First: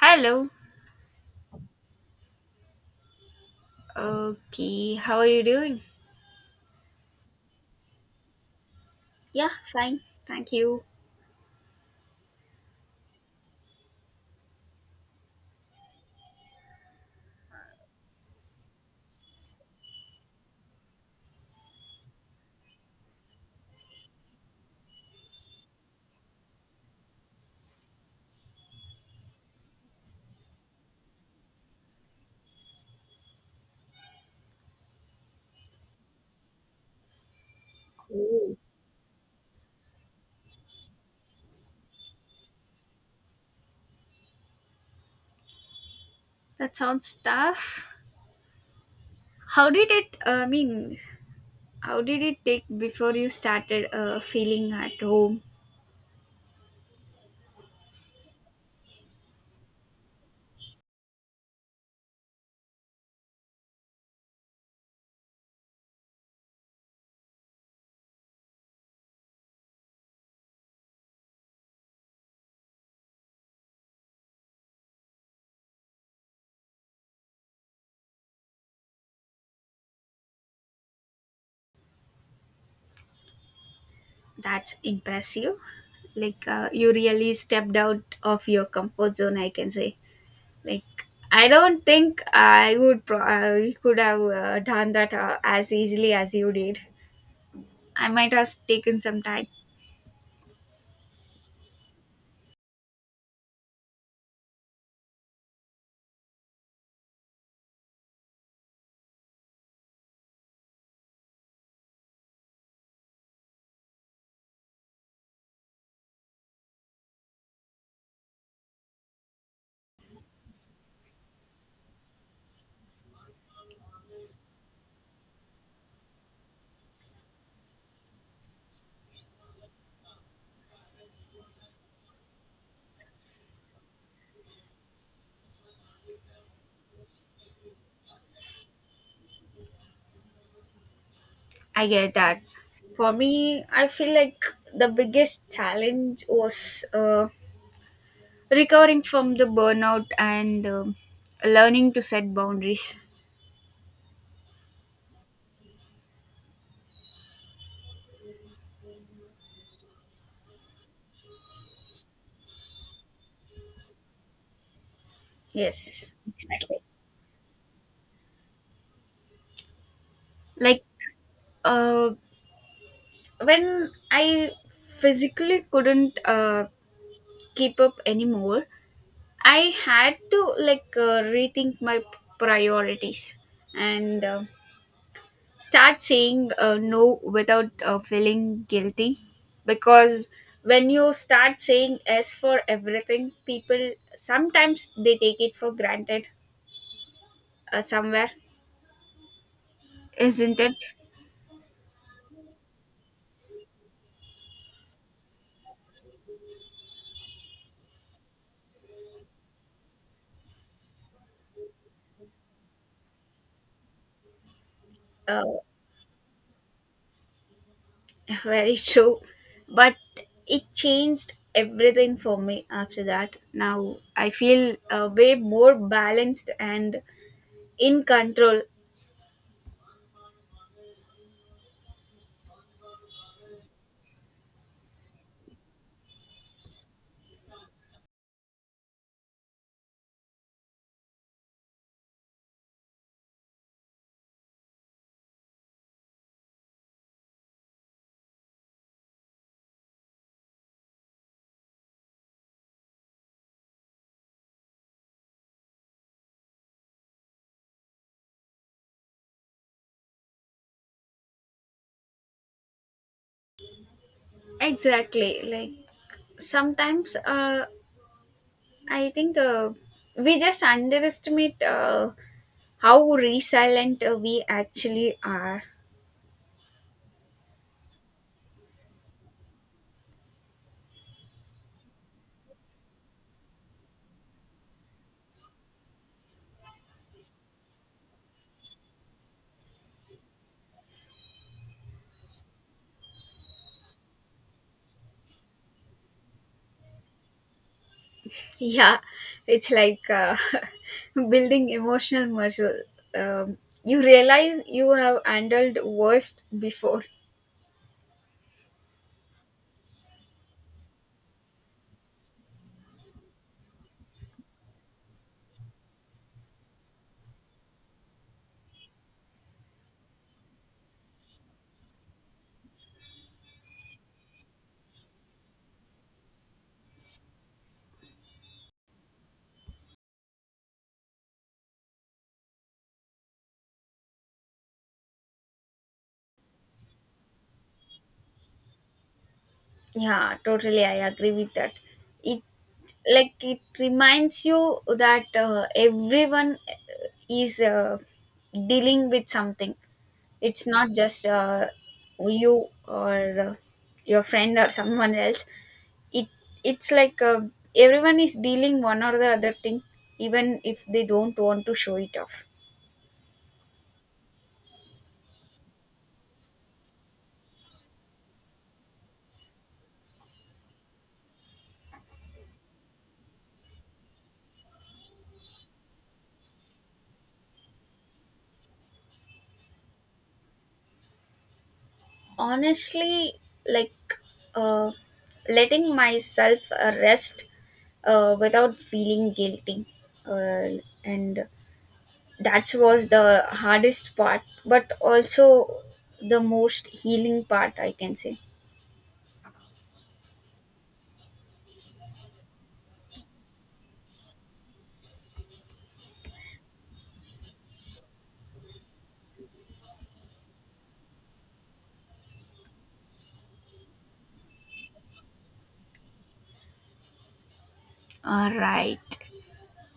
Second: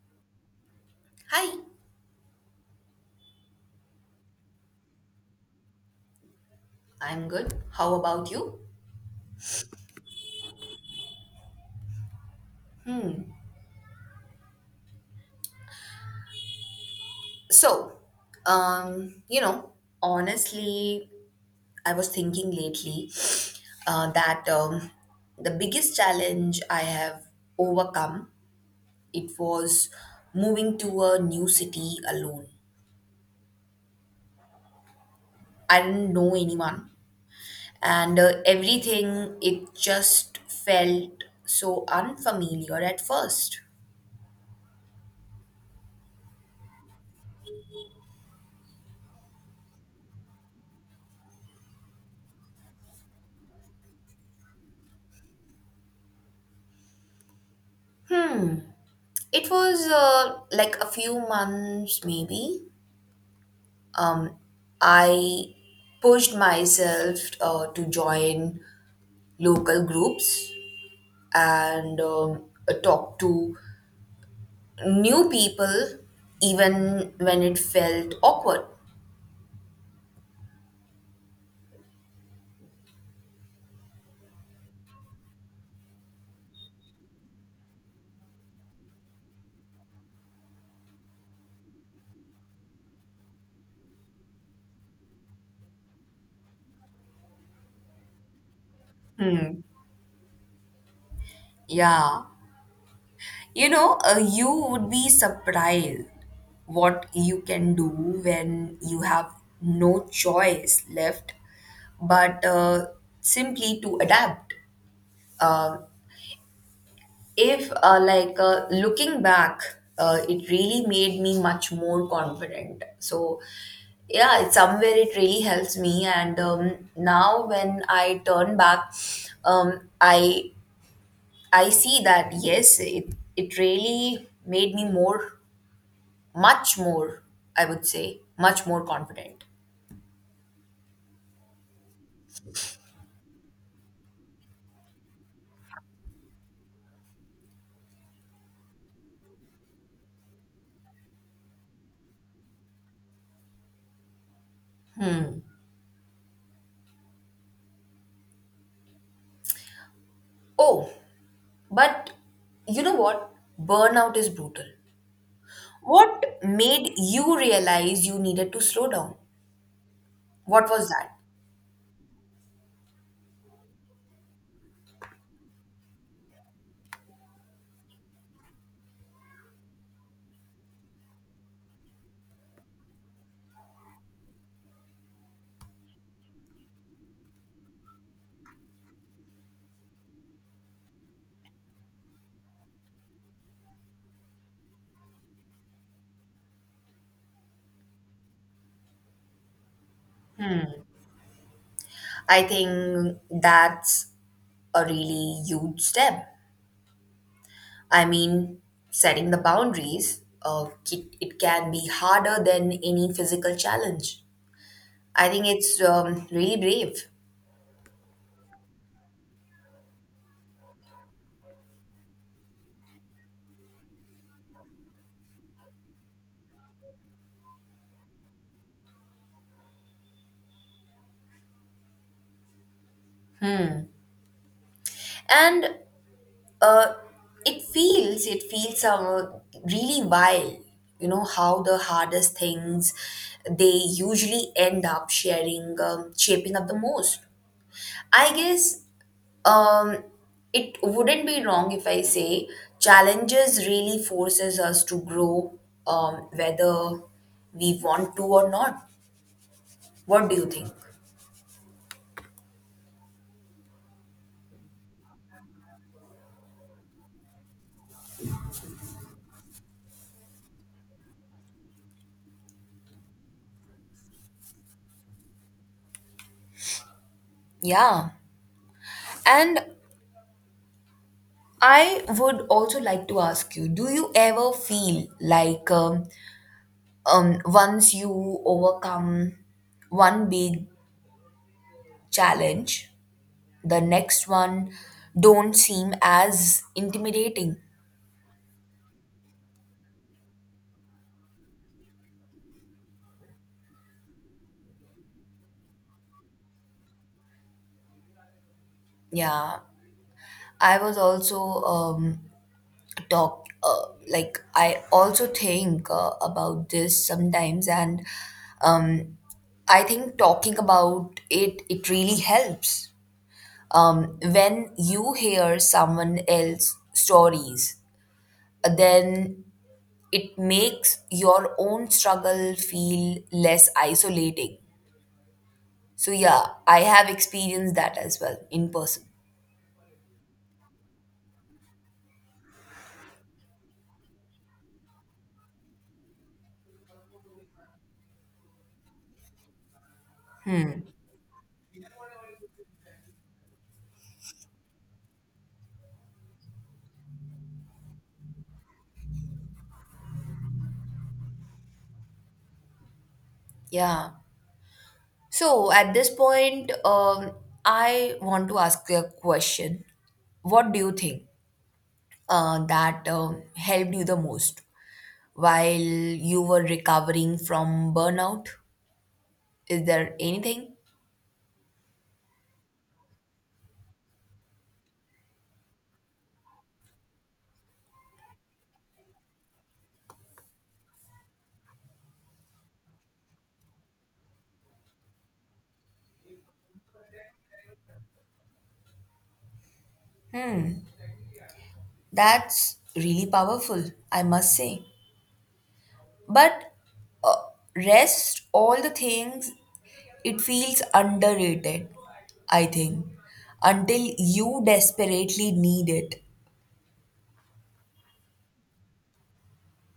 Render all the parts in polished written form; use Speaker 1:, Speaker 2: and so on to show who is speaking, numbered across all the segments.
Speaker 1: Hello.
Speaker 2: Hi,
Speaker 1: Okay, how are you doing?
Speaker 2: I'm good. How about you?
Speaker 1: Yeah, fine. Thank you.
Speaker 2: Hmm. So, um, you know, honestly, I was thinking lately that the biggest challenge I have overcome it was moving to a new city alone. I didn't know anyone, and everything it just felt so unfamiliar at first.
Speaker 1: That sounds tough. How did it, I mean, how did it take before you started feeling at home?
Speaker 2: It was like a few months, maybe, um, I pushed myself to join local groups and talk to new people, even when it felt awkward.
Speaker 1: That's impressive. You really stepped out of your comfort zone, I can say. Like, I don't think I would, I could have done that as easily as you did. I might have taken some time.
Speaker 2: Hmm. Yeah. You would be surprised what you can do when you have no choice left but simply to adapt. Um if like Looking back it really made me much more confident, so yeah, it's somewhere it really helps me, and now when I turn back, um, i I see that yes, it really made me more, much more, I would say much more confident.
Speaker 1: I get that. For me, I feel like the biggest challenge was recovering from the burnout and learning to set boundaries.
Speaker 2: Oh, but you know what? Burnout is brutal.
Speaker 1: Yes,
Speaker 2: What
Speaker 1: exactly.
Speaker 2: made you realize you needed to slow down? What
Speaker 1: Like
Speaker 2: was that?
Speaker 1: uh, when I physically couldn't keep up anymore, I had to rethink my priorities, and start saying no without feeling guilty, because when you start saying yes for everything, people sometimes they take it for granted, somewhere, isn't it?
Speaker 2: I think that's a really huge step. I mean, setting the boundaries, it can be harder than any physical challenge. I
Speaker 1: uh,
Speaker 2: think it's really brave.
Speaker 1: Very true, but it changed everything for me. After that, now I feel way more balanced and in control.
Speaker 2: And uh, it feels really wild, you know, how the hardest things they usually end up sharing, shaping up the most. I guess um, it wouldn't be wrong if I say challenges really forces us to grow, whether we want to or not. What do you think?
Speaker 1: Exactly. Like sometimes, I think we just underestimate how resilient we actually are.
Speaker 2: Yeah. And I would also like to ask you, do you ever feel like once you overcome one big challenge, the next one don't seem as intimidating?
Speaker 1: Yeah, it's like building emotional muscle. Um, you realize you have handled worst before.
Speaker 2: Yeah. I was also um, talk like I also think about this sometimes, and um, I think talking about it really helps. When you hear someone else's stories, then it makes your own struggle feel less isolating. So yeah, I have experienced that as well in person.
Speaker 1: Yeah, totally. I agree with that. It it reminds you that everyone is dealing with something. It's not just you or your friend or someone else. It it's like everyone is dealing one or the other thing, even if they don't want to show it off.
Speaker 2: Yeah. So at this point, I want to ask you a question. What do you think that helped you the most while you were recovering from burnout? Is there anything?
Speaker 1: Honestly, like uh, letting myself rest without feeling guilty, uh, and that was the hardest part, but also the most healing part, I can say.
Speaker 2: That's really powerful, I must say. But rest, all the things, it feels underrated, I think, until you desperately need it.
Speaker 1: All right.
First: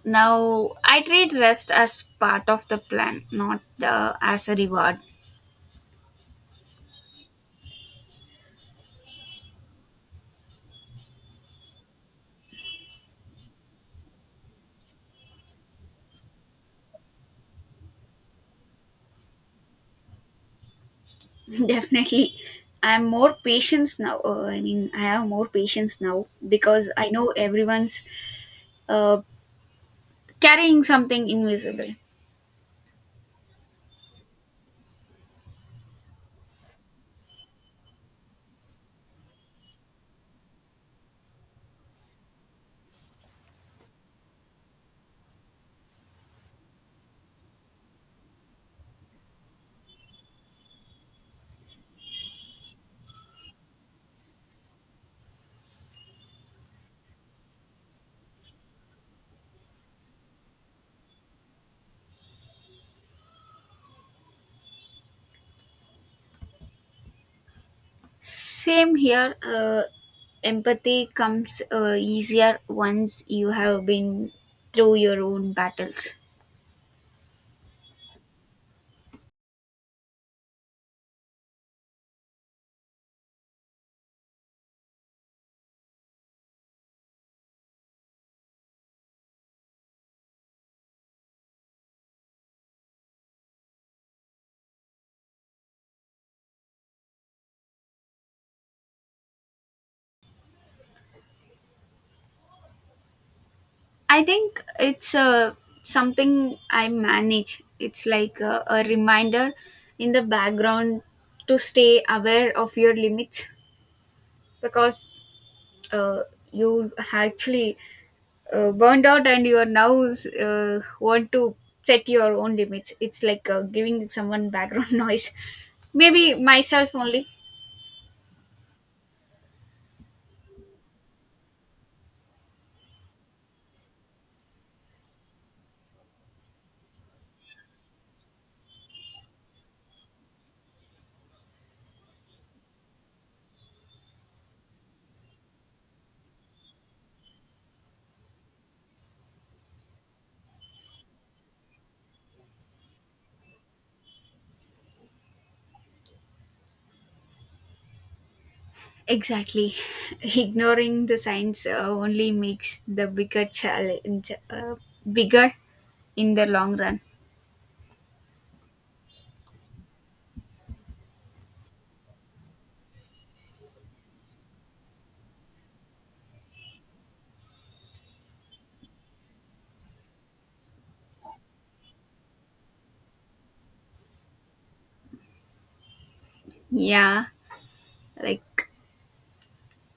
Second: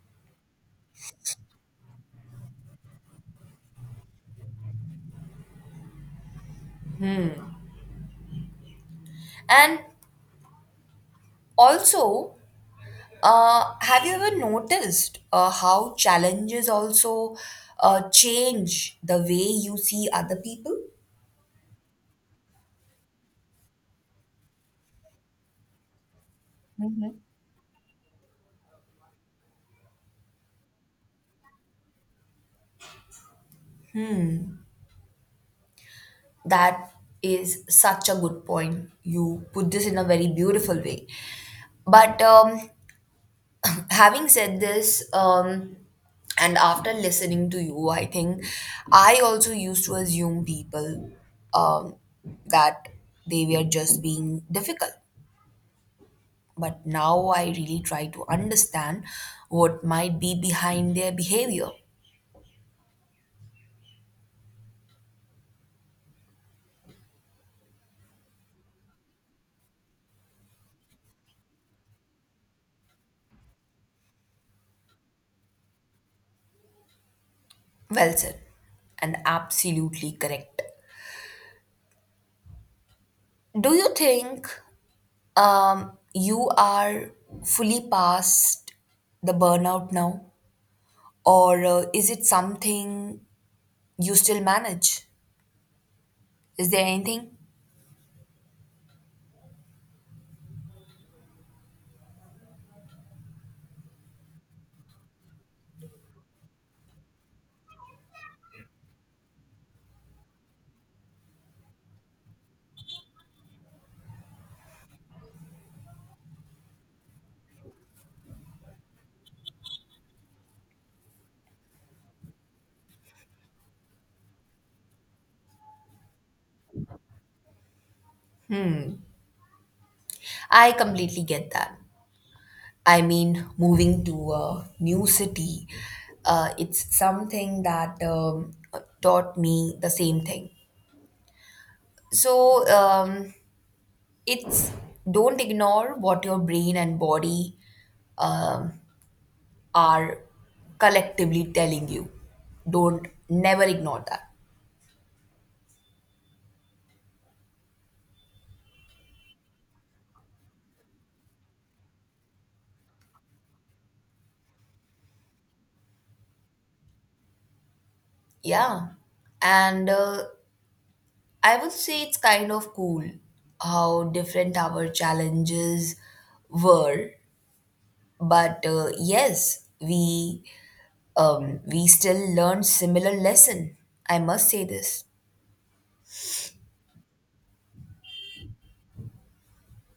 Speaker 1: Now, I treat rest as part of the plan, not as a reward.
Speaker 2: And also, have you ever noticed how challenges also change the way you see other people?
Speaker 1: Definitely. I have more patience now because I know everyone's uh, carrying something invisible.
Speaker 2: That is such a good point. You put this in a very beautiful way. But having said this, and after listening to you, I think I also used to assume people um, that they were just being difficult. But now I really try to understand what might be behind their behavior.
Speaker 1: Same here. Empathy comes easier once you have been through your own battles.
Speaker 2: Well said, and absolutely correct. Do you think you are fully past the burnout now? Or is it something you still manage? Is there anything?
Speaker 1: I think it's something I manage. It's like a reminder in the background to stay aware of your limits, because uh, you actually burned out and you are now want to set your own limits. It's like giving someone background noise. Maybe myself only.
Speaker 2: I completely get that. I mean, moving to a new city, it's something that taught me the same thing. So it's don't ignore what your brain and body um, are collectively telling you. Don't never ignore that.
Speaker 1: Exactly. Ignoring the signs only makes the bigger challenge bigger in the long run.
Speaker 2: Yeah. And I would say it's kind of cool how different our challenges were. But yes, we still learned similar lesson. I must say this.
Speaker 1: Yeah, like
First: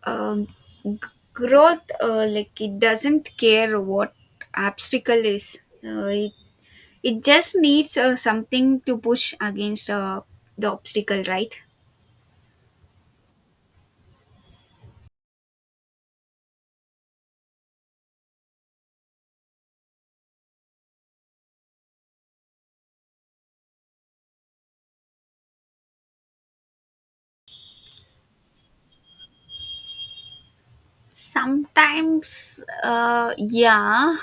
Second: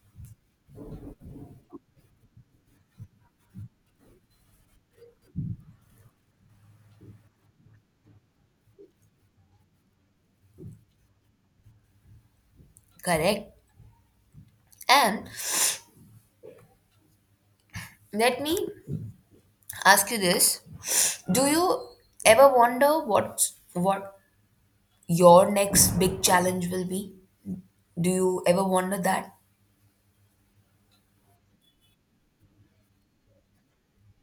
Speaker 1: um, g- growth, like it doesn't care what obstacle is. It just needs something to push against, the obstacle, right?
Speaker 2: Correct. And let me ask you this, do you ever wonder what your next big challenge will be? Do you ever wonder that?
Speaker 1: Sometimes, yeah,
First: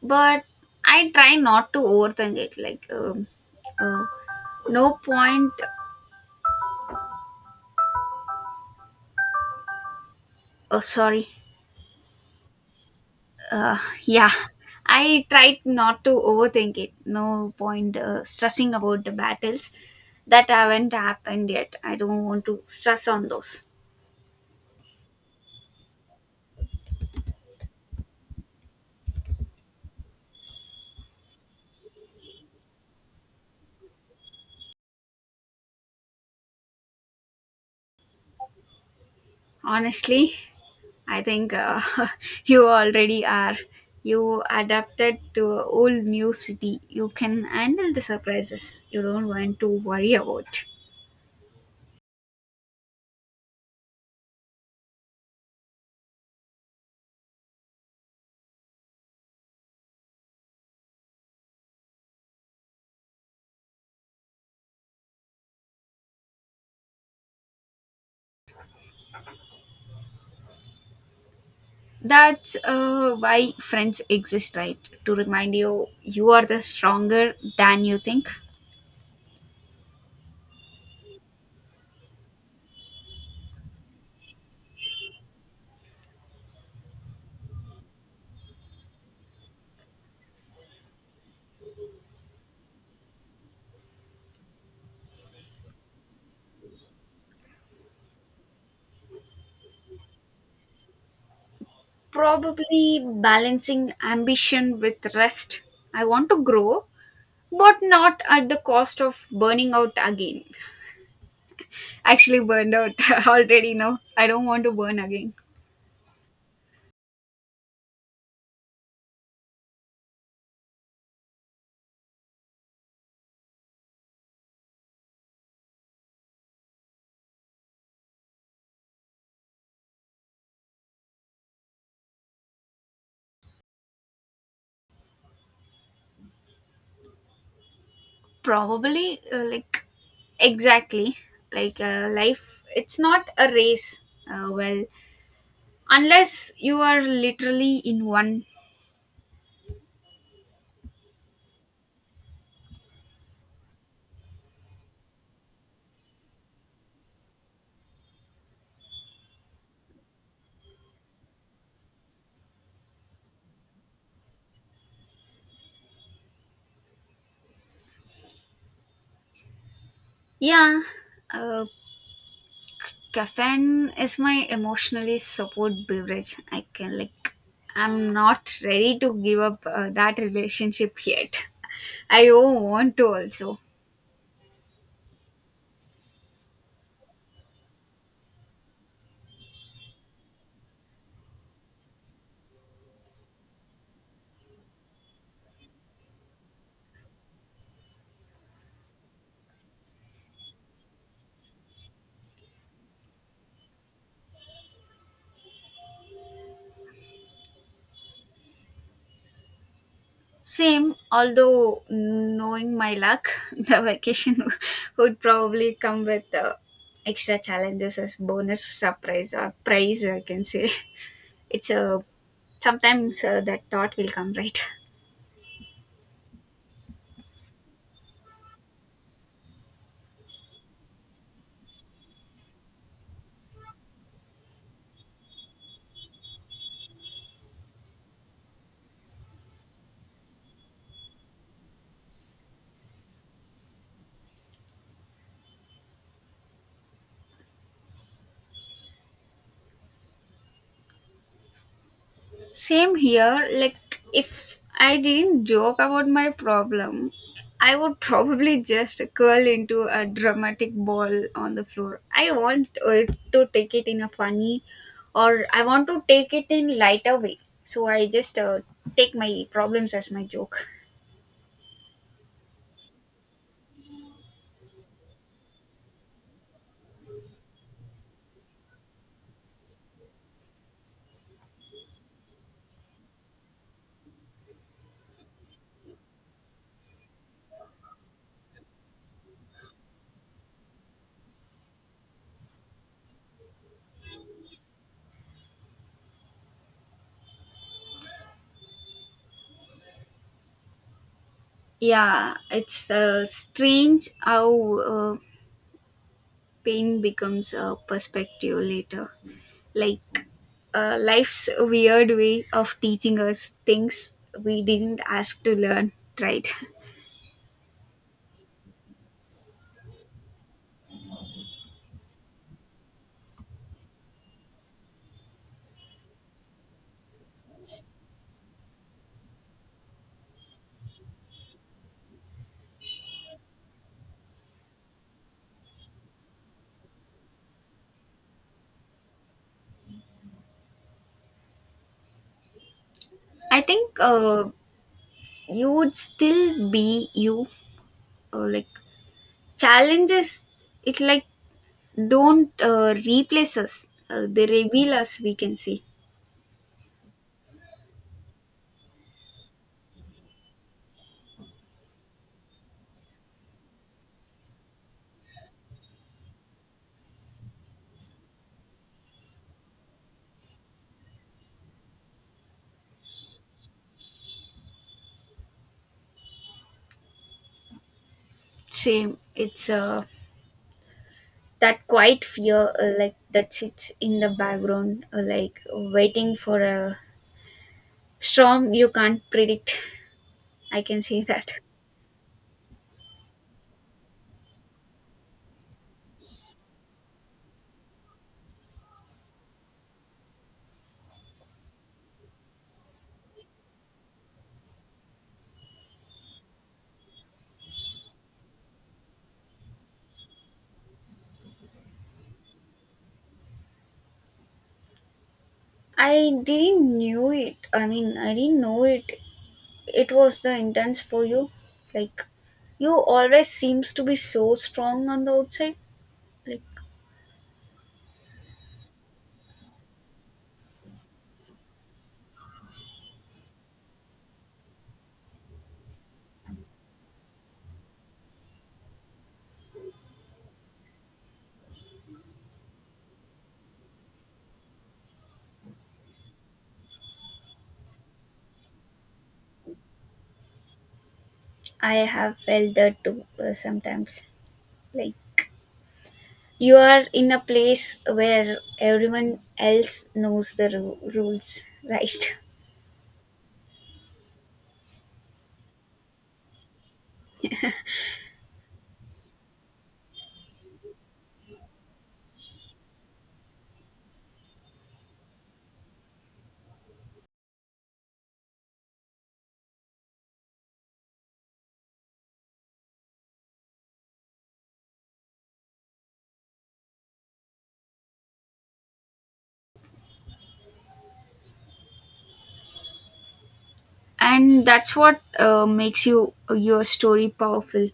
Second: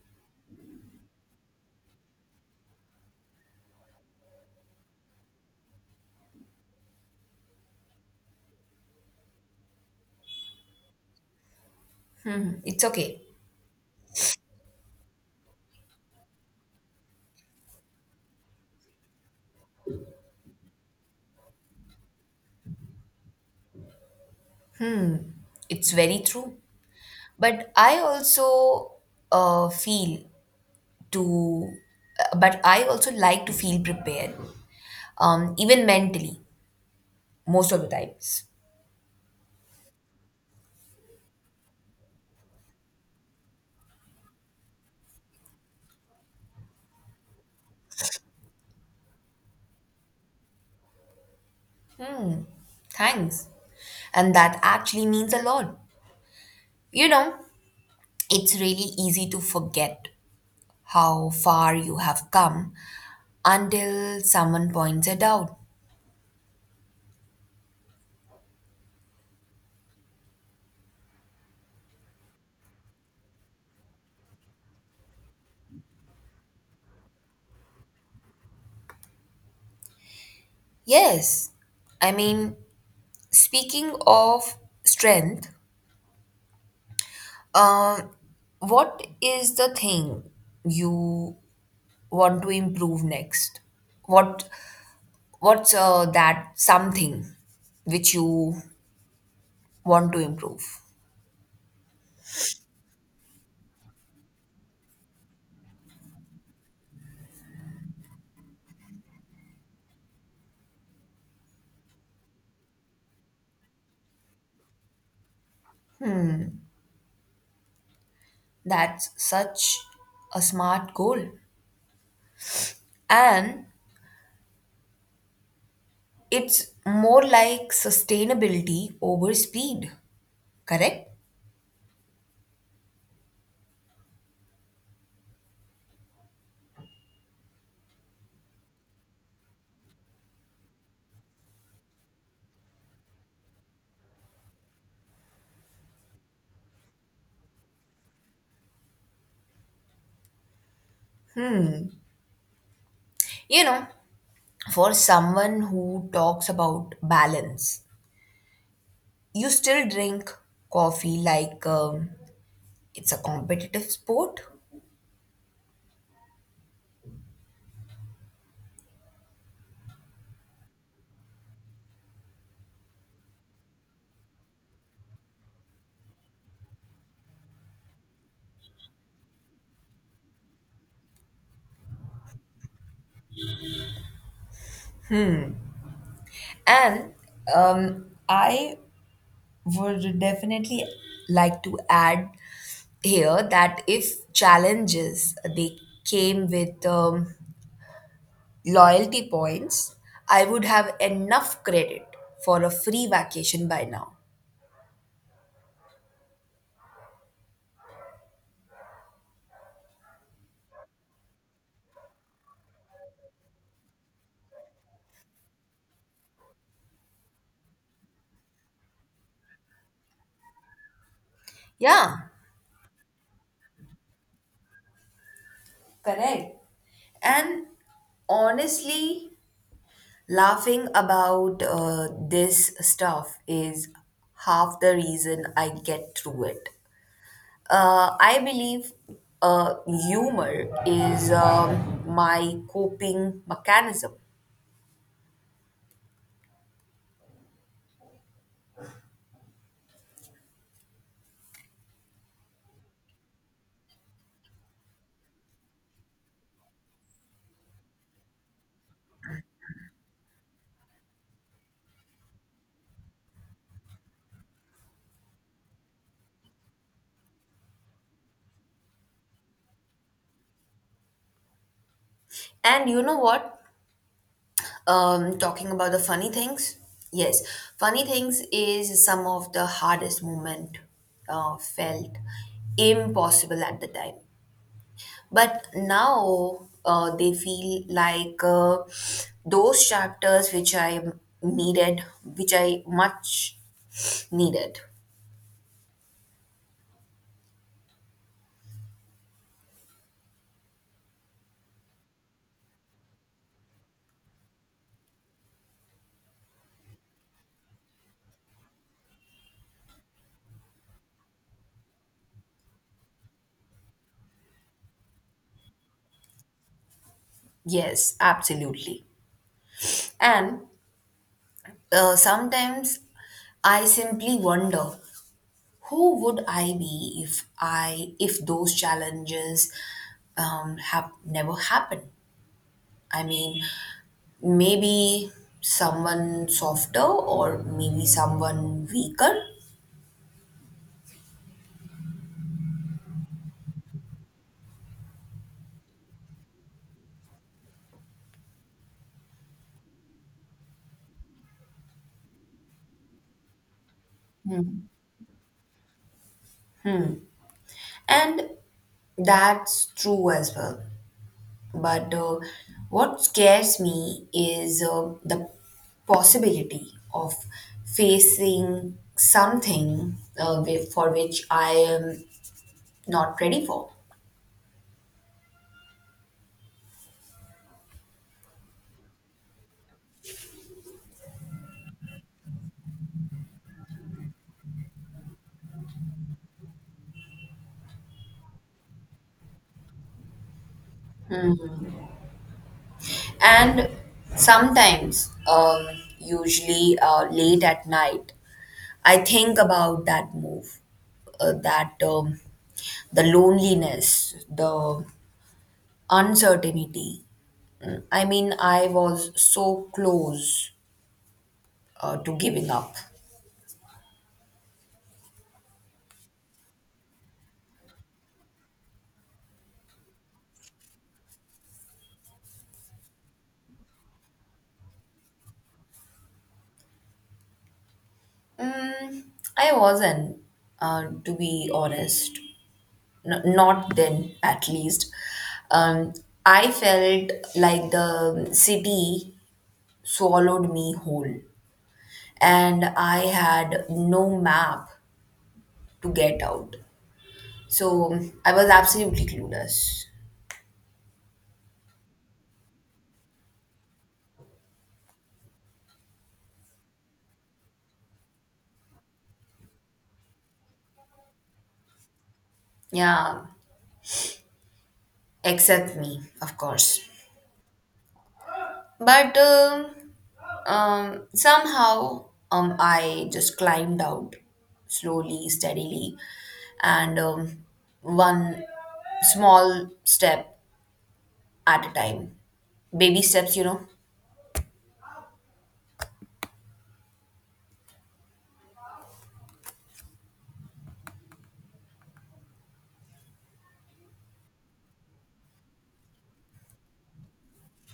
Speaker 1: but I try not to overthink it. Uh, no point. Oh, sorry.
Speaker 2: Hmm, it's okay.
Speaker 1: Uh, yeah, I tried not to overthink it. No point stressing about the battles that haven't happened yet. I don't want to stress on those.
Speaker 2: It's very true, but I also uh, feel to like to feel prepared, even mentally, most of the times.
Speaker 1: Honestly, I think you already are. You adapted to a whole new city. You can handle the surprises. You don't want to worry about.
Speaker 2: Thanks, and that actually means a lot, you know. It's really easy to forget how far you have come until someone points it out.
Speaker 1: That's why friends exist, right? To remind you, you are the stronger than you think.
Speaker 2: Yes, I mean, speaking of strength, uh, what is the thing you want to improve next? What what's that something which you want to improve?
Speaker 1: Probably balancing ambition with rest. I want to grow, but not at the cost of burning out again. Actually, burned out already. No, I don't want to burn again.
Speaker 2: That's such a smart goal, and it's more like sustainability over speed. Correct?
Speaker 1: Probably, like, exactly. Like, life, it's not a race. Well, unless you are literally in one.
Speaker 2: You know, for someone who talks about balance, you still drink coffee like it's a competitive sport.
Speaker 1: Yeah, uh, caffeine is my emotionally support beverage. I can, I'm not ready to give up that relationship yet. I don't want to also.
Speaker 2: And I would definitely like to add here that if challenges they came with loyalty points, I would have enough credit for a free vacation by now.
Speaker 1: Same, although knowing my luck, the vacation would probably come with extra challenges as bonus surprise or prize. I can say it's a
Speaker 2: Yeah,
Speaker 1: sometimes that thought will come, right?
Speaker 2: correct. And honestly, laughing about this stuff is half the reason I get through it. I believe uh, humor is my coping mechanism.
Speaker 1: Same here. Like, if I didn't joke about my problem, I would probably just curl into a dramatic ball on the floor. I want to take it in a funny, or I want to take it in lighter way. So I just take my problems as my joke.
Speaker 2: And you know what? Talking about the funny things, yes, funny things is some of the hardest moment felt impossible at the time. But now they feel like those chapters which I needed, which I much needed.
Speaker 1: Yeah, it's strange how pain becomes a perspective later. Like life's weird way of teaching us things we didn't ask to learn, right?
Speaker 2: Yes, absolutely. And sometimes I simply wonder who would I be if those challenges have never happened. I mean, maybe someone softer, or maybe someone weaker.
Speaker 1: I think you would still be you. Like challenges, it don't replace us. They reveal us. We can see.
Speaker 2: And that's true as well. But what scares me is the possibility of facing something for which I am not ready for.
Speaker 1: Same. It's that quiet fear, like that sits in the background, like waiting for a storm you can't predict. I can say that.
Speaker 2: And sometimes, usually late at night, I think about that move, that the loneliness, the uncertainty. Mm, I mean, I was so close to giving up.
Speaker 1: I didn't know it. It was the intense for you. Like, you always seems to be so strong on the outside. Like,
Speaker 2: Mm, I wasn't, to be honest. Not then, at least. Um, I felt like the city swallowed me whole, and I had no map to get out. So I was absolutely clueless.
Speaker 1: I have felt that too sometimes. Like, you are in a place where everyone else knows the rules, right?
Speaker 2: Yeah, except me, of course. But somehow, I just climbed out slowly, steadily, and one small step at a time. Baby steps, you know?
Speaker 1: And that's what makes you your story powerful.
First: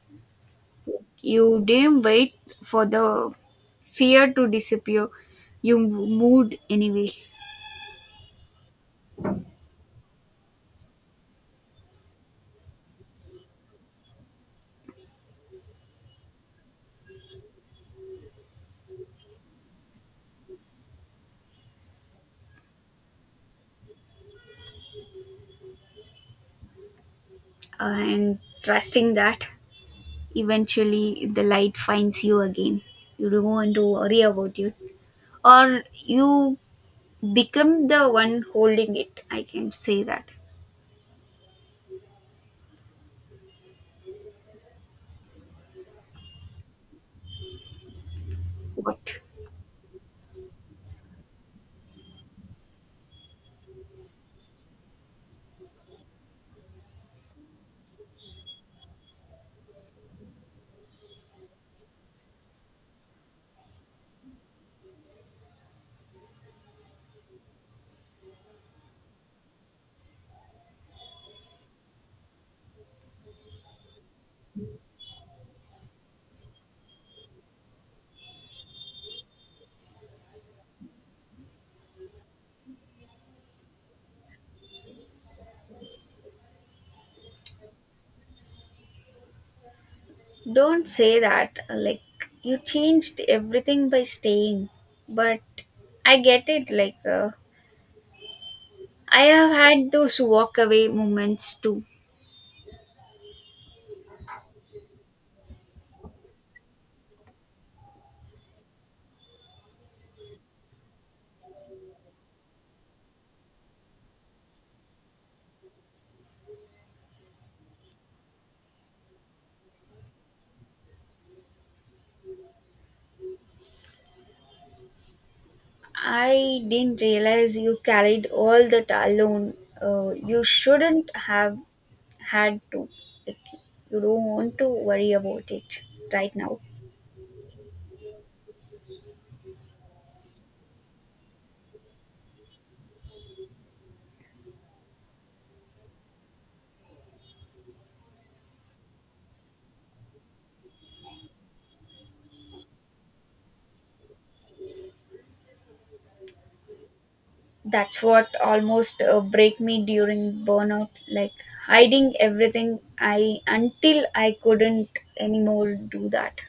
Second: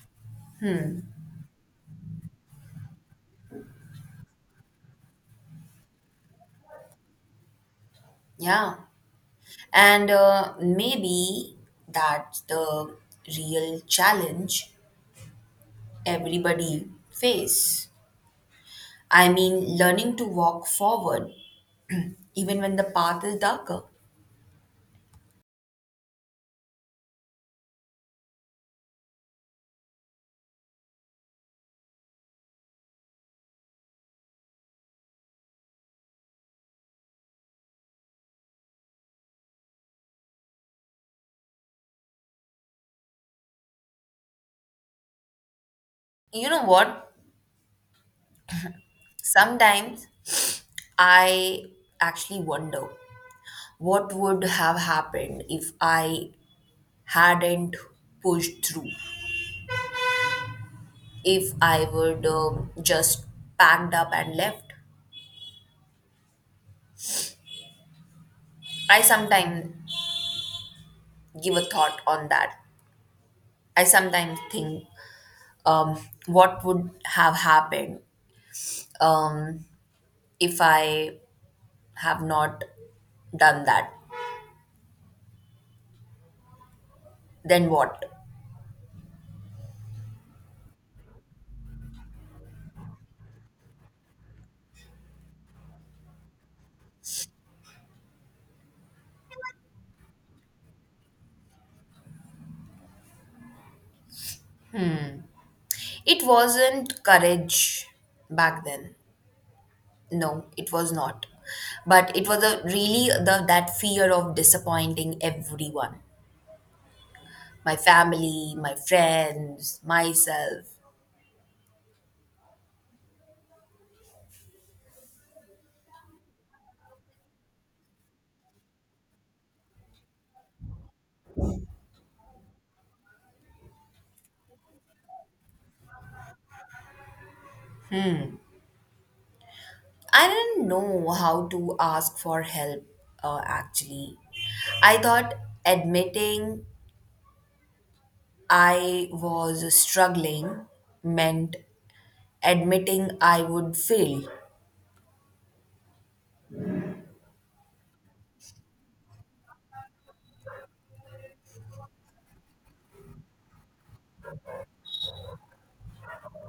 Speaker 1: You didn't wait for the fear to disappear. You moved anyway.
Speaker 2: Yeah. And maybe that's the real challenge everybody face. I mean, learning to walk forward even when the path is darker.
Speaker 1: And trusting that eventually the light finds you again. You don't want to worry about you. Or you become the one holding it. I can say that.
Speaker 2: You know what?
Speaker 1: What?
Speaker 2: Sometimes I actually wonder what would have happened if I hadn't pushed through, if I would just packed up and left. I sometimes give a thought on that. I sometimes think um, what would have happened um, if I have not done that. Then what?
Speaker 1: Don't say that. Like, you changed everything by staying. But I get it. Like, I have had those walk away moments too.
Speaker 2: It wasn't courage back then. No, it was not. But it was a really the that fear of disappointing everyone. My family, my friends, myself.
Speaker 1: I didn't realize you carried all that alone. You shouldn't have had to. Like, you don't want to worry about it right now.
Speaker 2: I didn't know how to ask for help, actually. I thought admitting I was struggling meant admitting I would fail.
Speaker 1: That's what almost break me during burnout. Like hiding everything, I until I couldn't anymore do that.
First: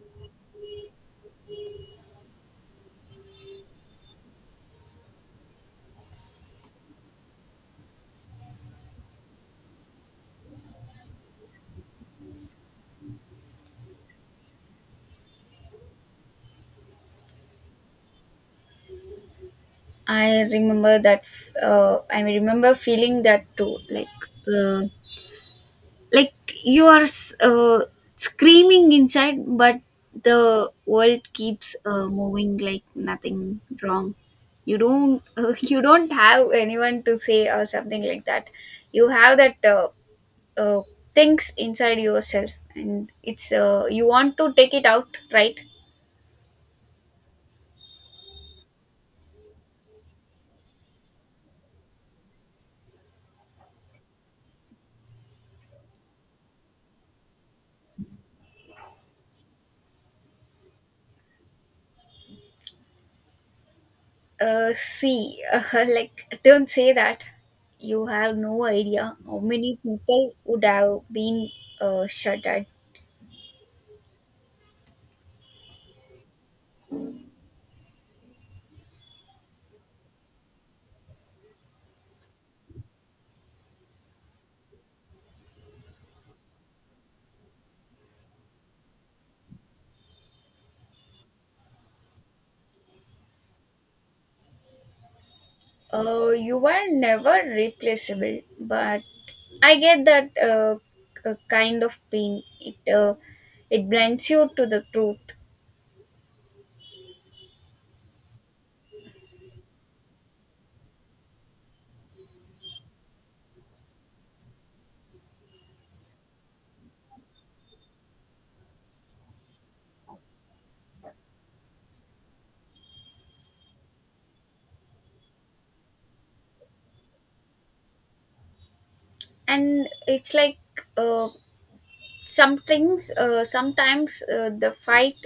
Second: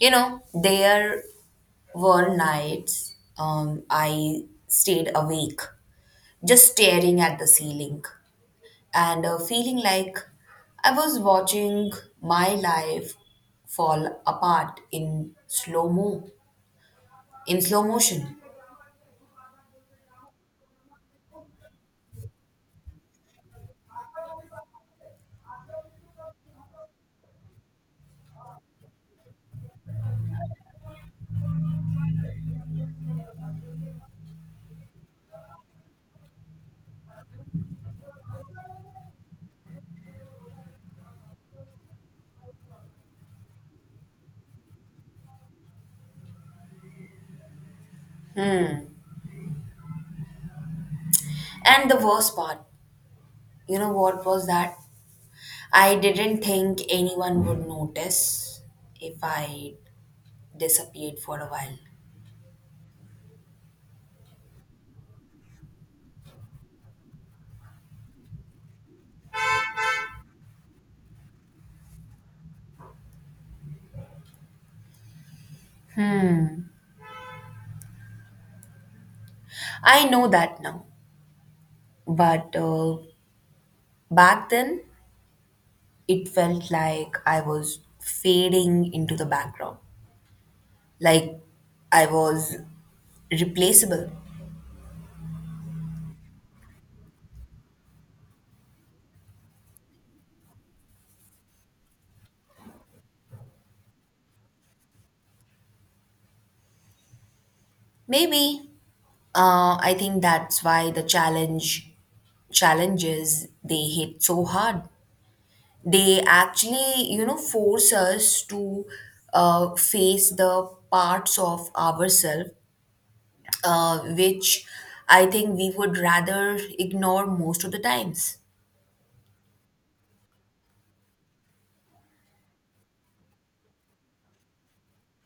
Speaker 2: You know, there were nights I stayed awake, just staring at the ceiling and feeling like I was watching my life fall apart in slow motion.
Speaker 1: I remember that. I remember feeling that too. Uh, like you are uh, screaming inside, but the world keeps moving like nothing wrong. You don't you don't have anyone to say or something like that. You have that uh, things inside yourself, and it's you want to take it out, right?
Speaker 2: And the worst part, you know what was that? I didn't think anyone would notice if I disappeared for a while.
Speaker 1: See, like don't say that, you have no idea how many people would have been shut at.
Speaker 2: I know that now, but back then it felt like I was fading into the background, like I was replaceable.
Speaker 1: You are never replaceable, but I get that kind of pain. It blinds you to the truth,
Speaker 2: Maybe. I think that's why the challenges they hit so hard. They actually, you know, force us to face the parts of ourselves which I think we would rather ignore most of the times.
Speaker 1: and it's like uh, some things. Sometimes the fight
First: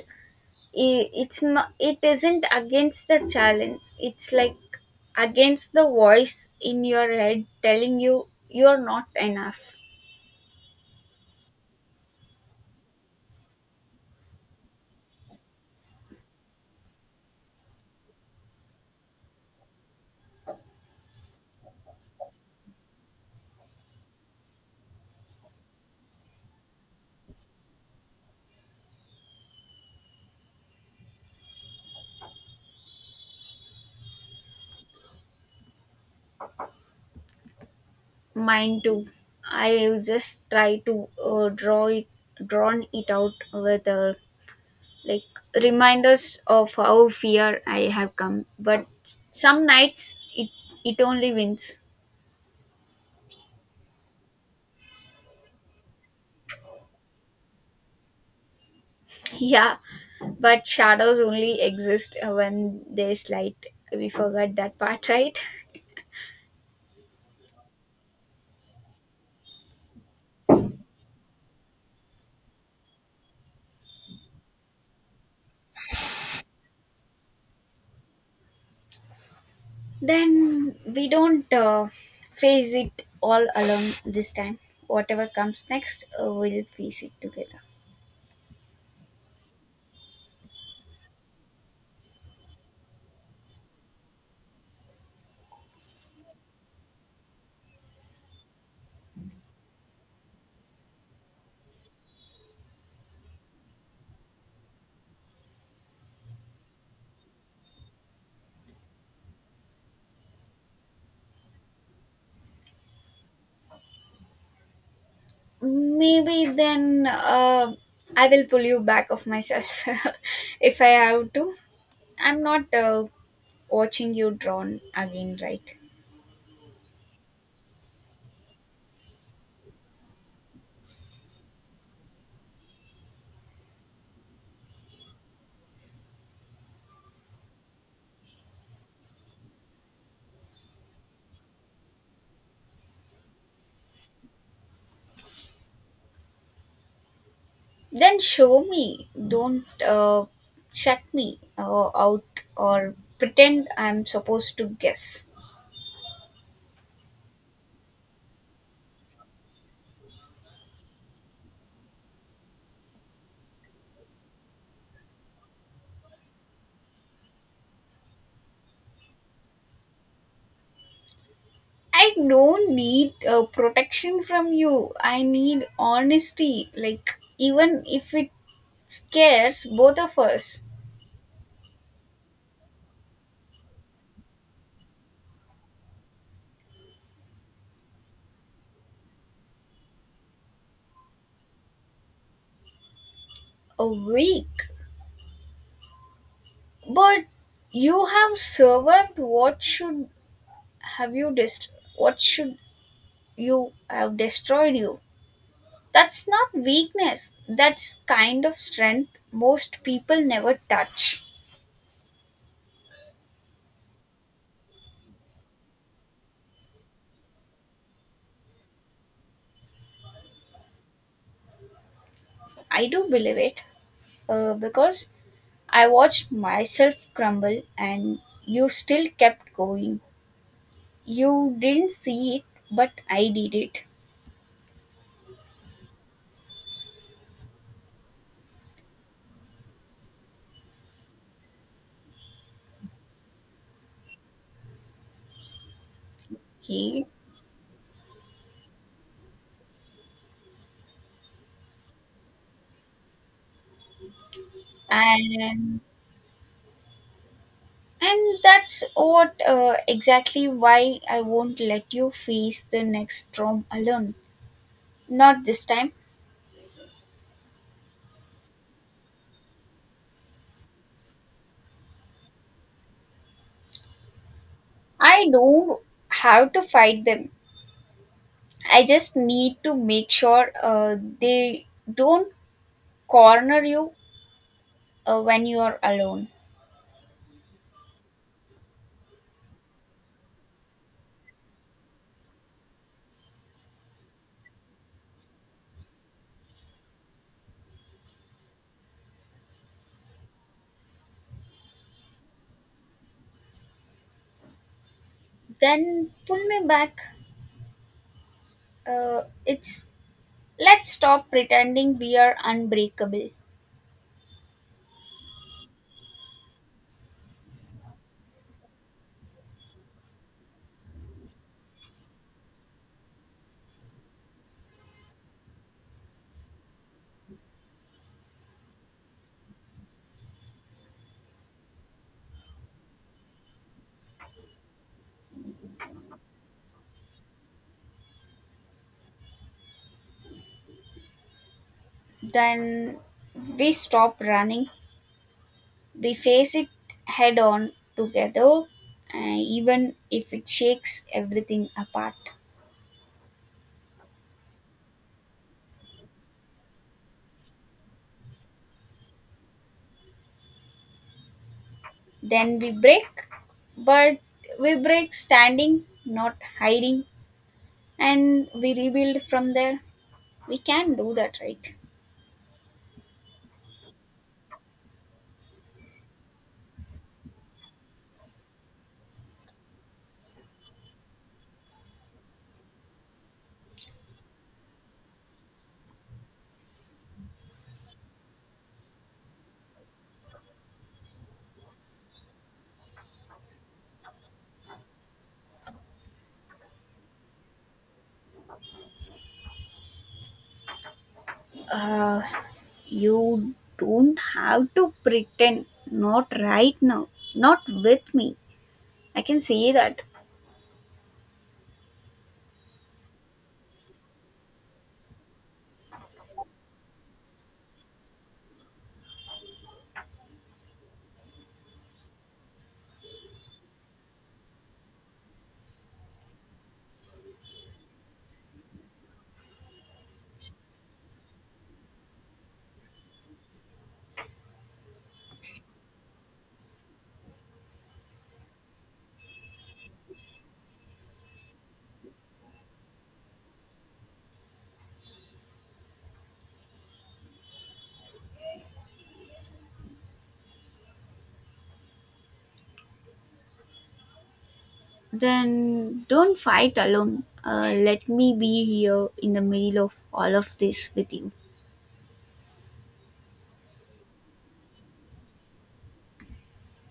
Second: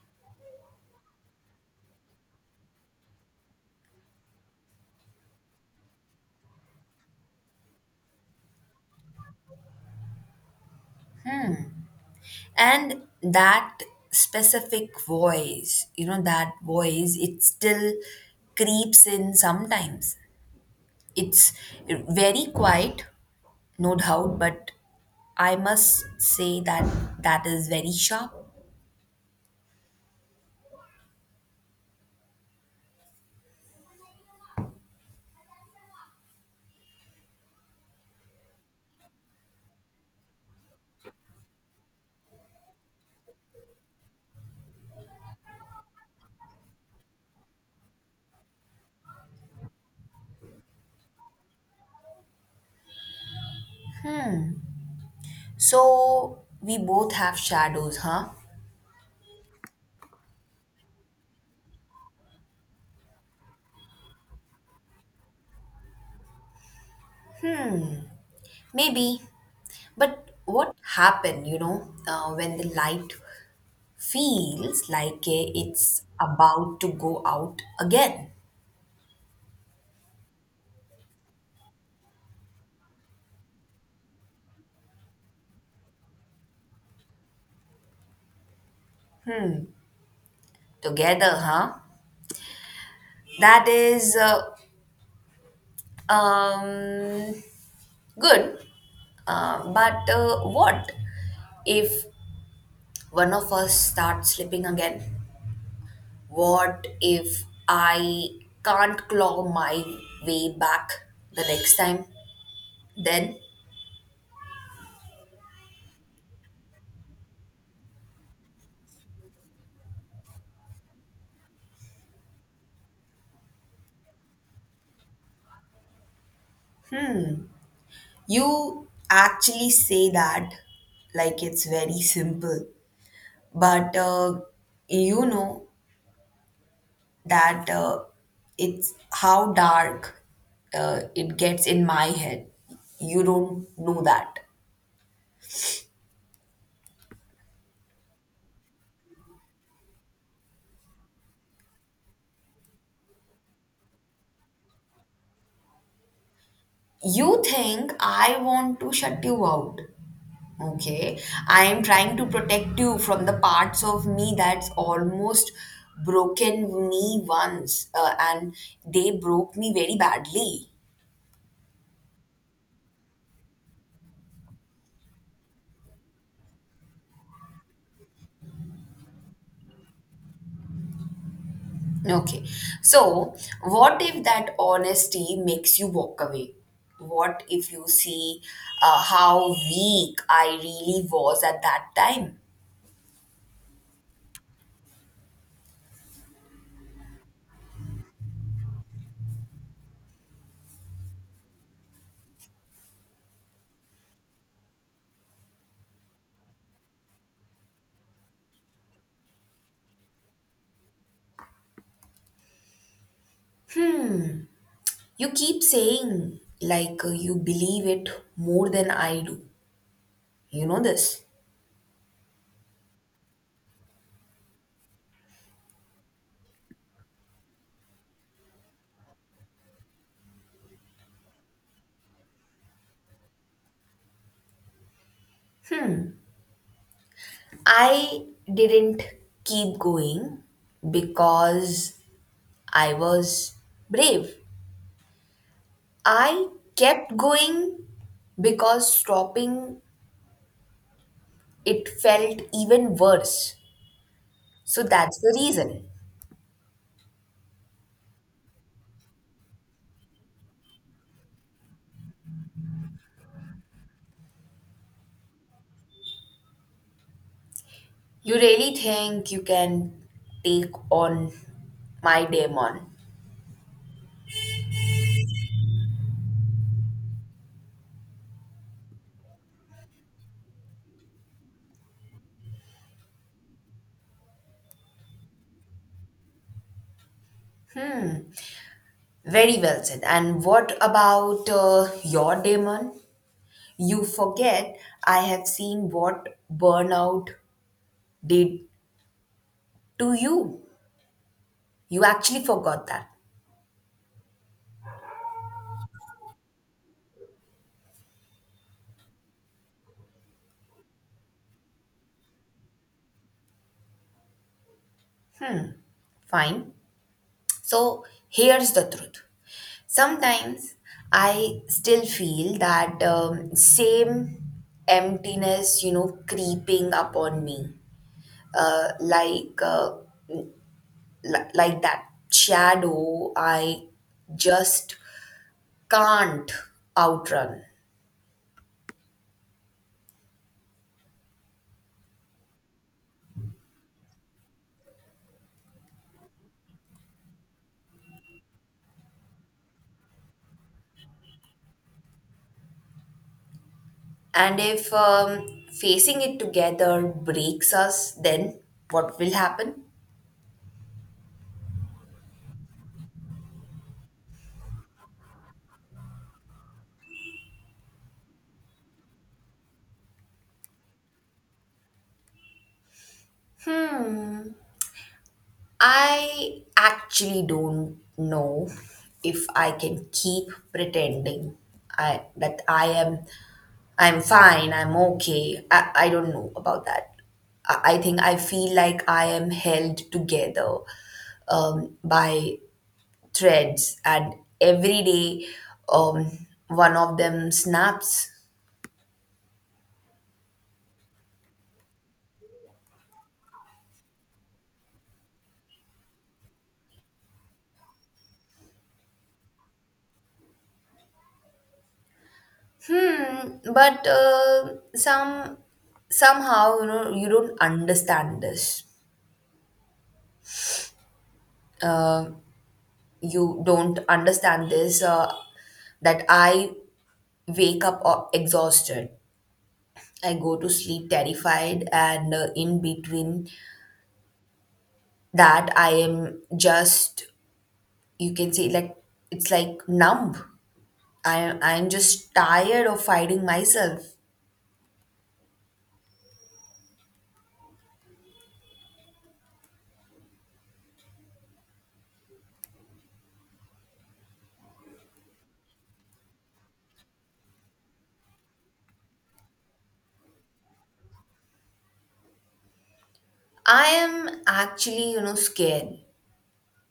Speaker 1: it's not. It isn't against the challenge. It's like against the voice in your head telling you you are not enough.
Speaker 2: And that specific voice, you know, that voice, it still creeps in sometimes. It's very quiet, no doubt, but I must say that that is very sharp.
Speaker 1: Mine too. I just try to drawn it out with like reminders of how fear I have come. But some nights it only wins.
Speaker 2: So we both have shadows, huh?
Speaker 1: Yeah, but shadows only exist when there's light. We forgot that part, right?
Speaker 2: Maybe. But what happened, you know, when the light feels like it's about to go out again?
Speaker 1: Then we don't face it all alone this time. Whatever comes next, we'll face it together.
Speaker 2: Together, huh? That is um, good. But what if one of us starts slipping again? What if I can't claw my way back the next time? Then
Speaker 1: Maybe then, I will pull you back of myself, if I have to. I'm not watching you drawn again, right?
Speaker 2: you actually say that like it's very simple, but you know that it's how dark it gets in my head. You don't know that.
Speaker 1: Then show me, don't shut me out or pretend I'm supposed to guess.
Speaker 2: You think I want to shut you out? Okay. I am trying to protect you from the parts of me that's almost broken me once, and they broke me very badly.
Speaker 1: I don't need protection from you, I need honesty, like even if it scares both of us.
Speaker 2: Okay. So, what if that honesty makes you walk away? What if you see how weak I really was at that time?
Speaker 1: A week. But you have survived. Have you dest- What should you have destroyed you? That's not weakness. That's kind of strength most people never touch.
Speaker 2: You keep saying, like, you believe it more than I do. You know this.
Speaker 1: I do believe it because I watched myself crumble, and you still kept going. You didn't see it, but I did it.
Speaker 2: I didn't keep going because I was brave. I
Speaker 1: He
Speaker 2: kept going because stopping it felt even worse. So that's the
Speaker 1: and
Speaker 2: reason.
Speaker 1: and that's what exactly why I won't let you face the next storm alone. Not this time.
Speaker 2: You really think you can take on my demon?
Speaker 1: I don't have to fight them. I just need to make sure they don't corner you when you are alone.
Speaker 2: Very well said. And what about your demon? You forget I have seen what burnout did to you. You actually forgot that.
Speaker 1: Then pull me back. It's Let's stop pretending we are unbreakable.
Speaker 2: Fine. So here's the truth. Sometimes I still feel that same emptiness, you know, creeping upon me, uh, like uh, like that shadow I just can't outrun.
Speaker 1: Then we stop running. We face it head on together, even if it shakes everything apart.
Speaker 2: And if facing it together breaks us, then what will happen?
Speaker 1: Then we break, but we break standing, not hiding, and we rebuild from there. We can do that, right?
Speaker 2: I actually don't know if I can keep pretending I that I am I'm fine, I'm okay. I don't know about that. I think I feel like I am held together by threads, and every day one of them snaps.
Speaker 1: Uh, you don't have to pretend, not right now, not with me. I can say that.
Speaker 2: Hmm, but somehow, you know, you don't understand this. Uh, you don't understand this, that I wake up exhausted. I go to sleep terrified, and in between that, I am just, you can say, like it's like numb. I'm just tired of fighting myself.
Speaker 1: Then don't fight alone. Let me be here in the middle of all of this with you.
Speaker 2: I am actually, you know, scared,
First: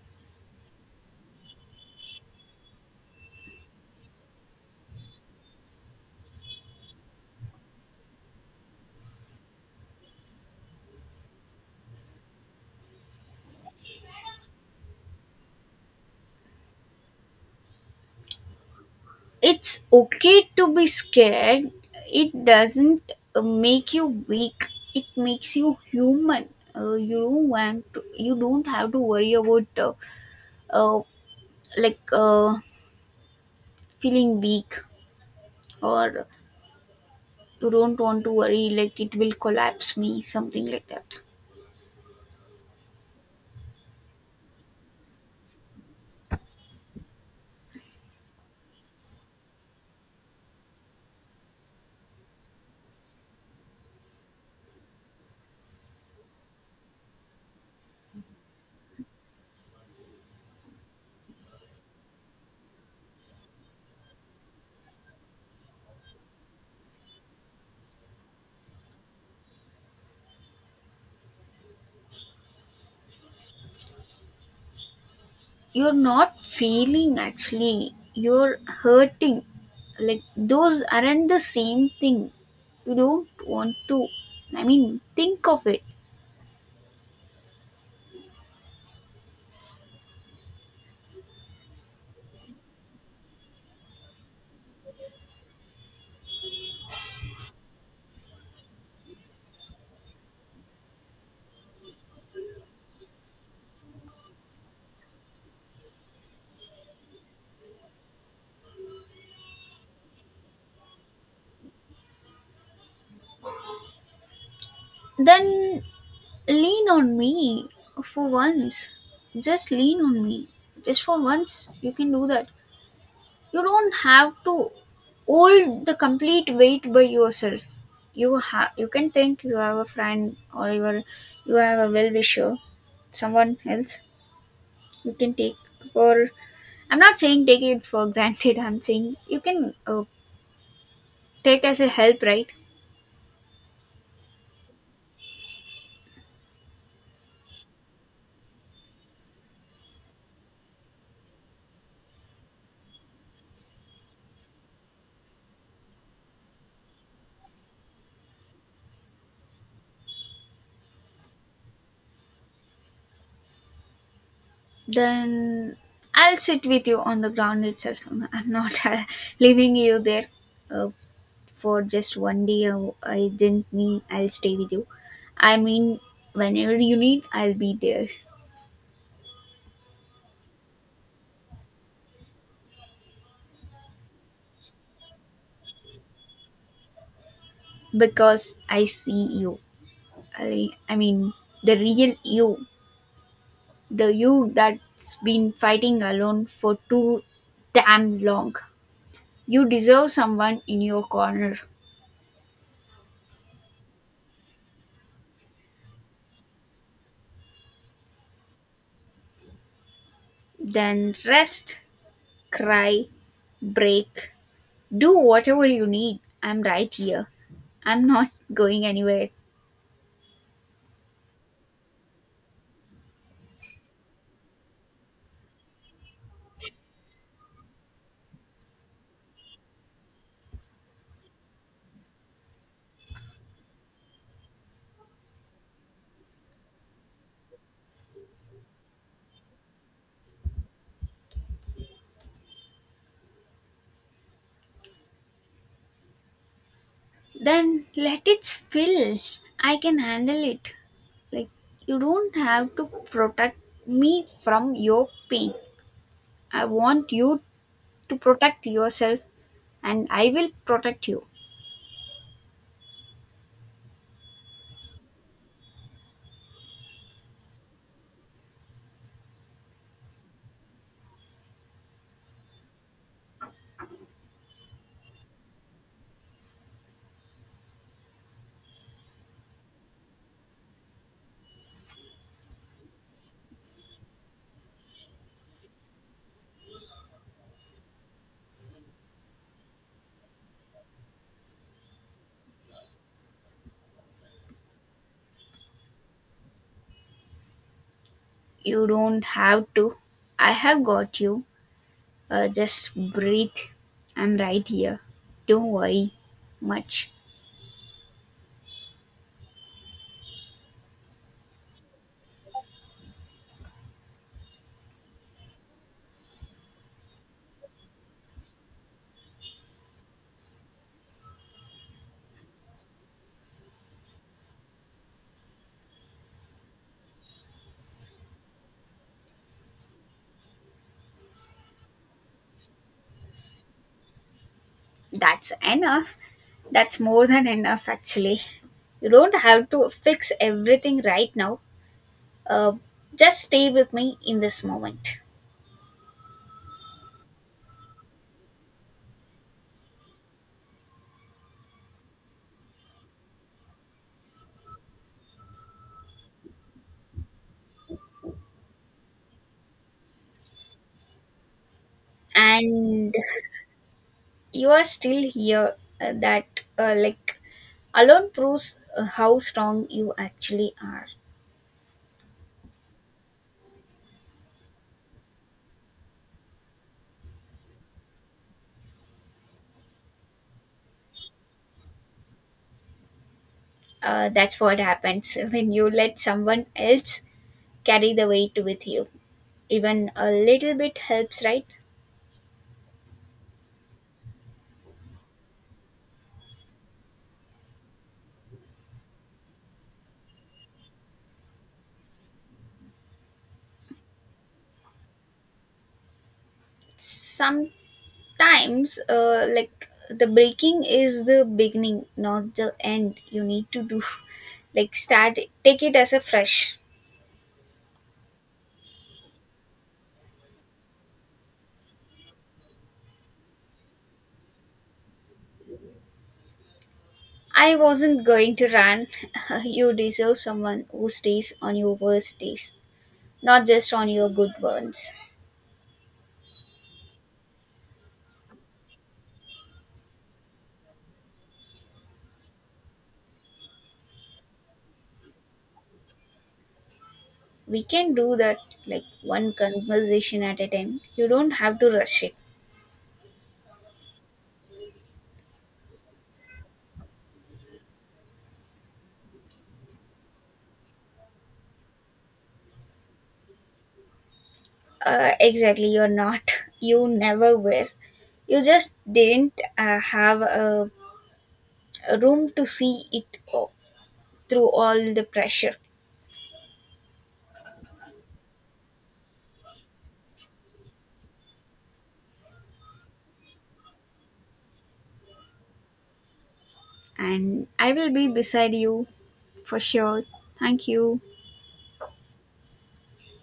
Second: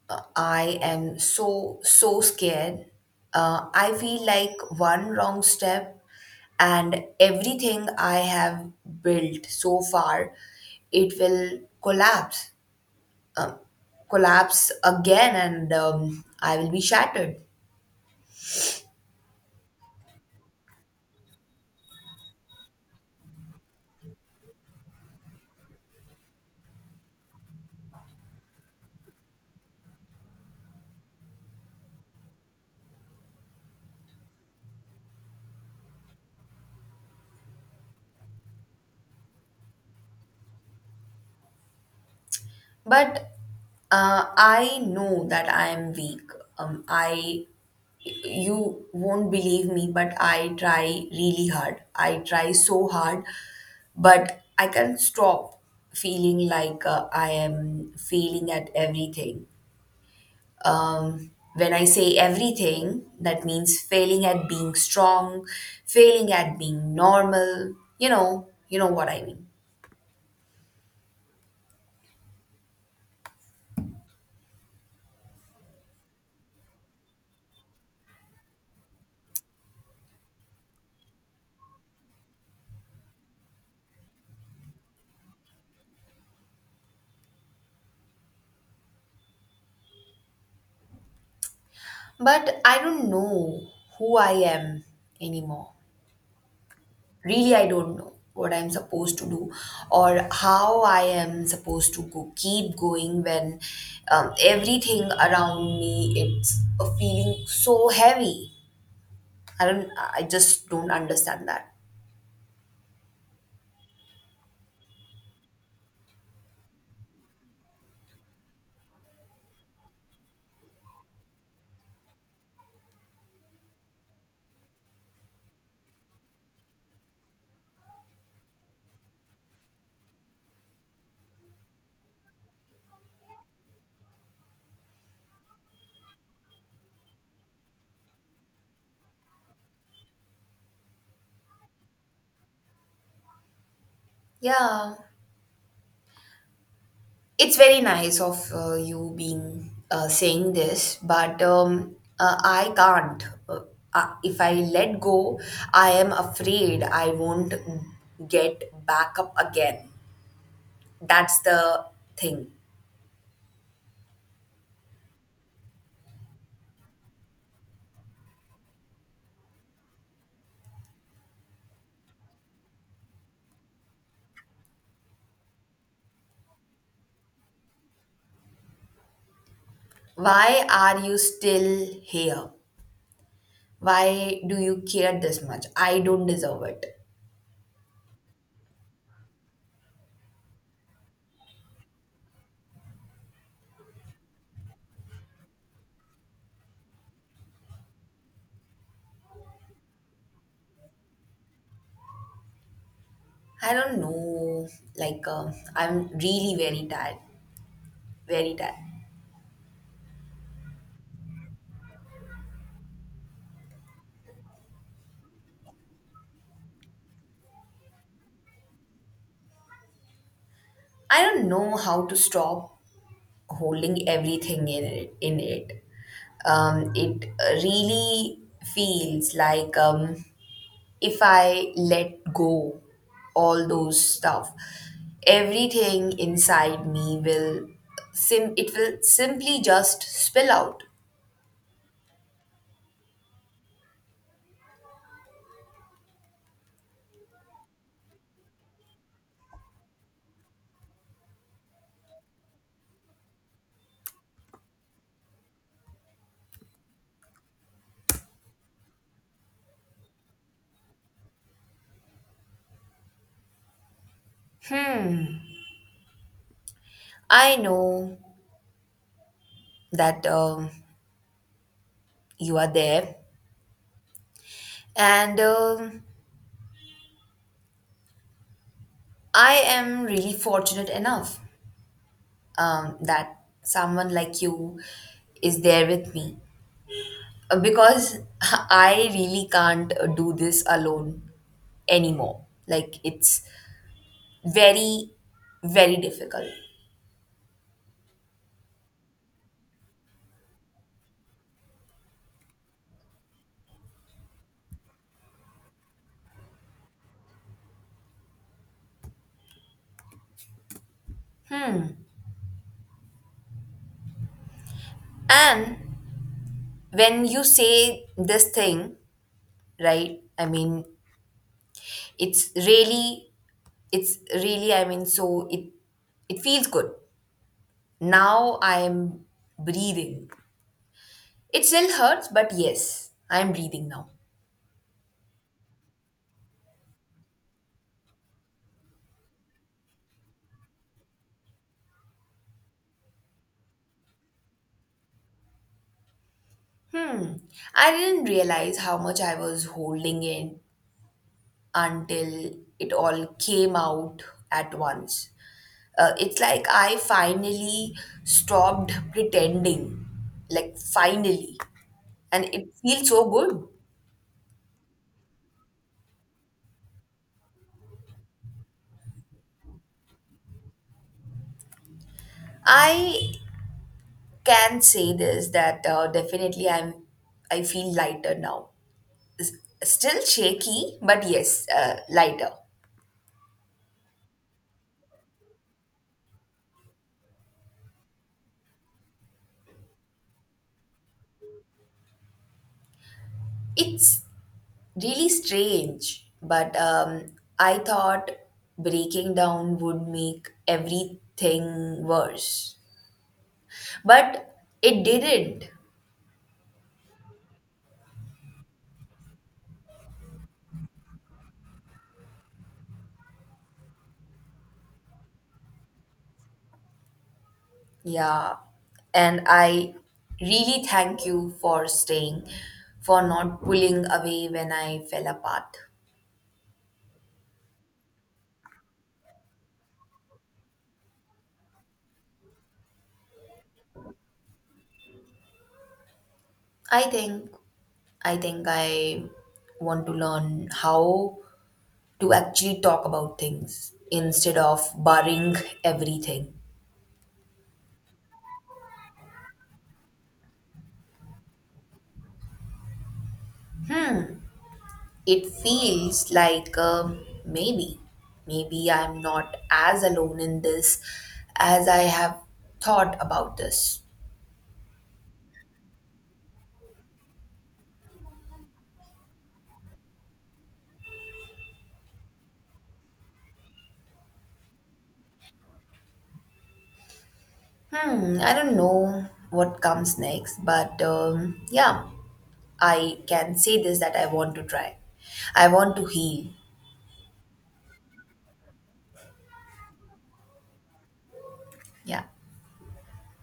Speaker 2: I am so, so scared. I feel like one wrong step and everything I have built so far, it will collapse again, and I will be shattered.
Speaker 1: It's okay to be scared. It doesn't make you weak. It makes you human. You don't have to worry about uh, like uh, feeling weak, or you don't want to worry like it will collapse me something like that.
Speaker 2: But I know that I am weak. I, you won't believe me, but I try really hard. I try so hard, but I can't stop feeling like I am failing at everything. When I say everything, that means failing at being strong, failing at being normal. You know what I mean.
Speaker 1: You're not feeling actually. You're hurting. Like those aren't the same thing. You don't want to. I mean, think of it.
Speaker 2: But I don't know who I am anymore. Really, I don't know what I'm supposed to do, or how I am supposed to go keep going when everything around me, it's a feeling so heavy. I don't i just don't understand that.
Speaker 1: Then lean on me for once. Just lean on me. Just for once, you can do that. You don't have to hold the complete weight by yourself. You have, you can think you have a friend or you are, you have a well wisher, someone else you can take for. I'm not saying take it for granted. I'm saying you can take as a help, right?
Speaker 2: Yeah, it's very nice of you being saying this, but I can't if I let go, I am afraid I won't get back up again. That's the thing.
Speaker 1: Then I'll sit with you on the ground itself. I'm not leaving you there uh, for just one day. I didn't mean I'll stay with you. I mean, whenever you need, I'll be there.
Speaker 2: Why are you still here? Why do you care this much? I don't deserve it.
Speaker 1: Because I see you. I mean, the real you, the you that's been fighting alone for too damn long. You deserve someone in your corner.
Speaker 2: I don't know. Like, I'm really very tired. Very tired.
Speaker 1: Then rest, cry, break, do whatever you need. I'm right here. I'm not going anywhere.
Speaker 2: I don't know how to stop holding everything in it, it really feels like if I let go all those stuff, everything inside me will sim it will simply just spill out.
Speaker 1: Then let it spill. I can handle it. Like, you don't have to protect me from your pain. I want you to protect yourself, and I will protect you.
Speaker 2: I know that you are there, and I am really fortunate enough that someone like you is there with me. Because I really can't do this alone anymore. Like, it's very, very difficult.
Speaker 1: You don't have to. I have got you. Just breathe. I'm right here. Don't worry much.
Speaker 2: And when you say this thing, right? I mean, it's really, it's really, I mean, so it feels good. Now I am breathing. It still hurts, but yes, I am breathing now.
Speaker 1: That's enough. That's more than enough, actually. You don't have to fix everything right now. Uh, just stay with me in this moment.
Speaker 2: Hmm. I didn't realize how much I was holding in until it all came out at once. It's like I finally stopped pretending. Like, finally. And it feels
Speaker 1: And
Speaker 2: so good.
Speaker 1: you are still here. Like, alone proves how strong you actually are.
Speaker 2: I can say this that definitely I feel lighter now. S- Still shaky, but yes, lighter.
Speaker 1: That's what happens when you let someone else carry the weight with you. Even a little bit helps, right?
Speaker 2: It's really strange, but I thought breaking down would make everything worse, but it didn't.
Speaker 1: Sometimes, like the breaking is the beginning, not the end. You need to do like take it as a fresh.
Speaker 2: Yeah, and I really thank you for staying, for not pulling away when I fell apart.
Speaker 1: I wasn't going to run. You deserve someone who stays on your worst days, not just on your good ones.
Speaker 2: I think I think I want to learn how to actually talk about things instead of barring everything.
Speaker 1: We can do that, like one conversation at a time. You don't have to rush it.
Speaker 2: It feels like maybe I'm not as alone in this as I have thought about this.
Speaker 1: Exactly, you're not, you never were. You just didn't have a room to see it through all the pressure.
Speaker 2: Hmm, I don't know what comes next, but yeah, I can say this that I want to try. I want to heal.
Speaker 1: And I will be beside you for sure. Thank you.
Speaker 2: Yeah.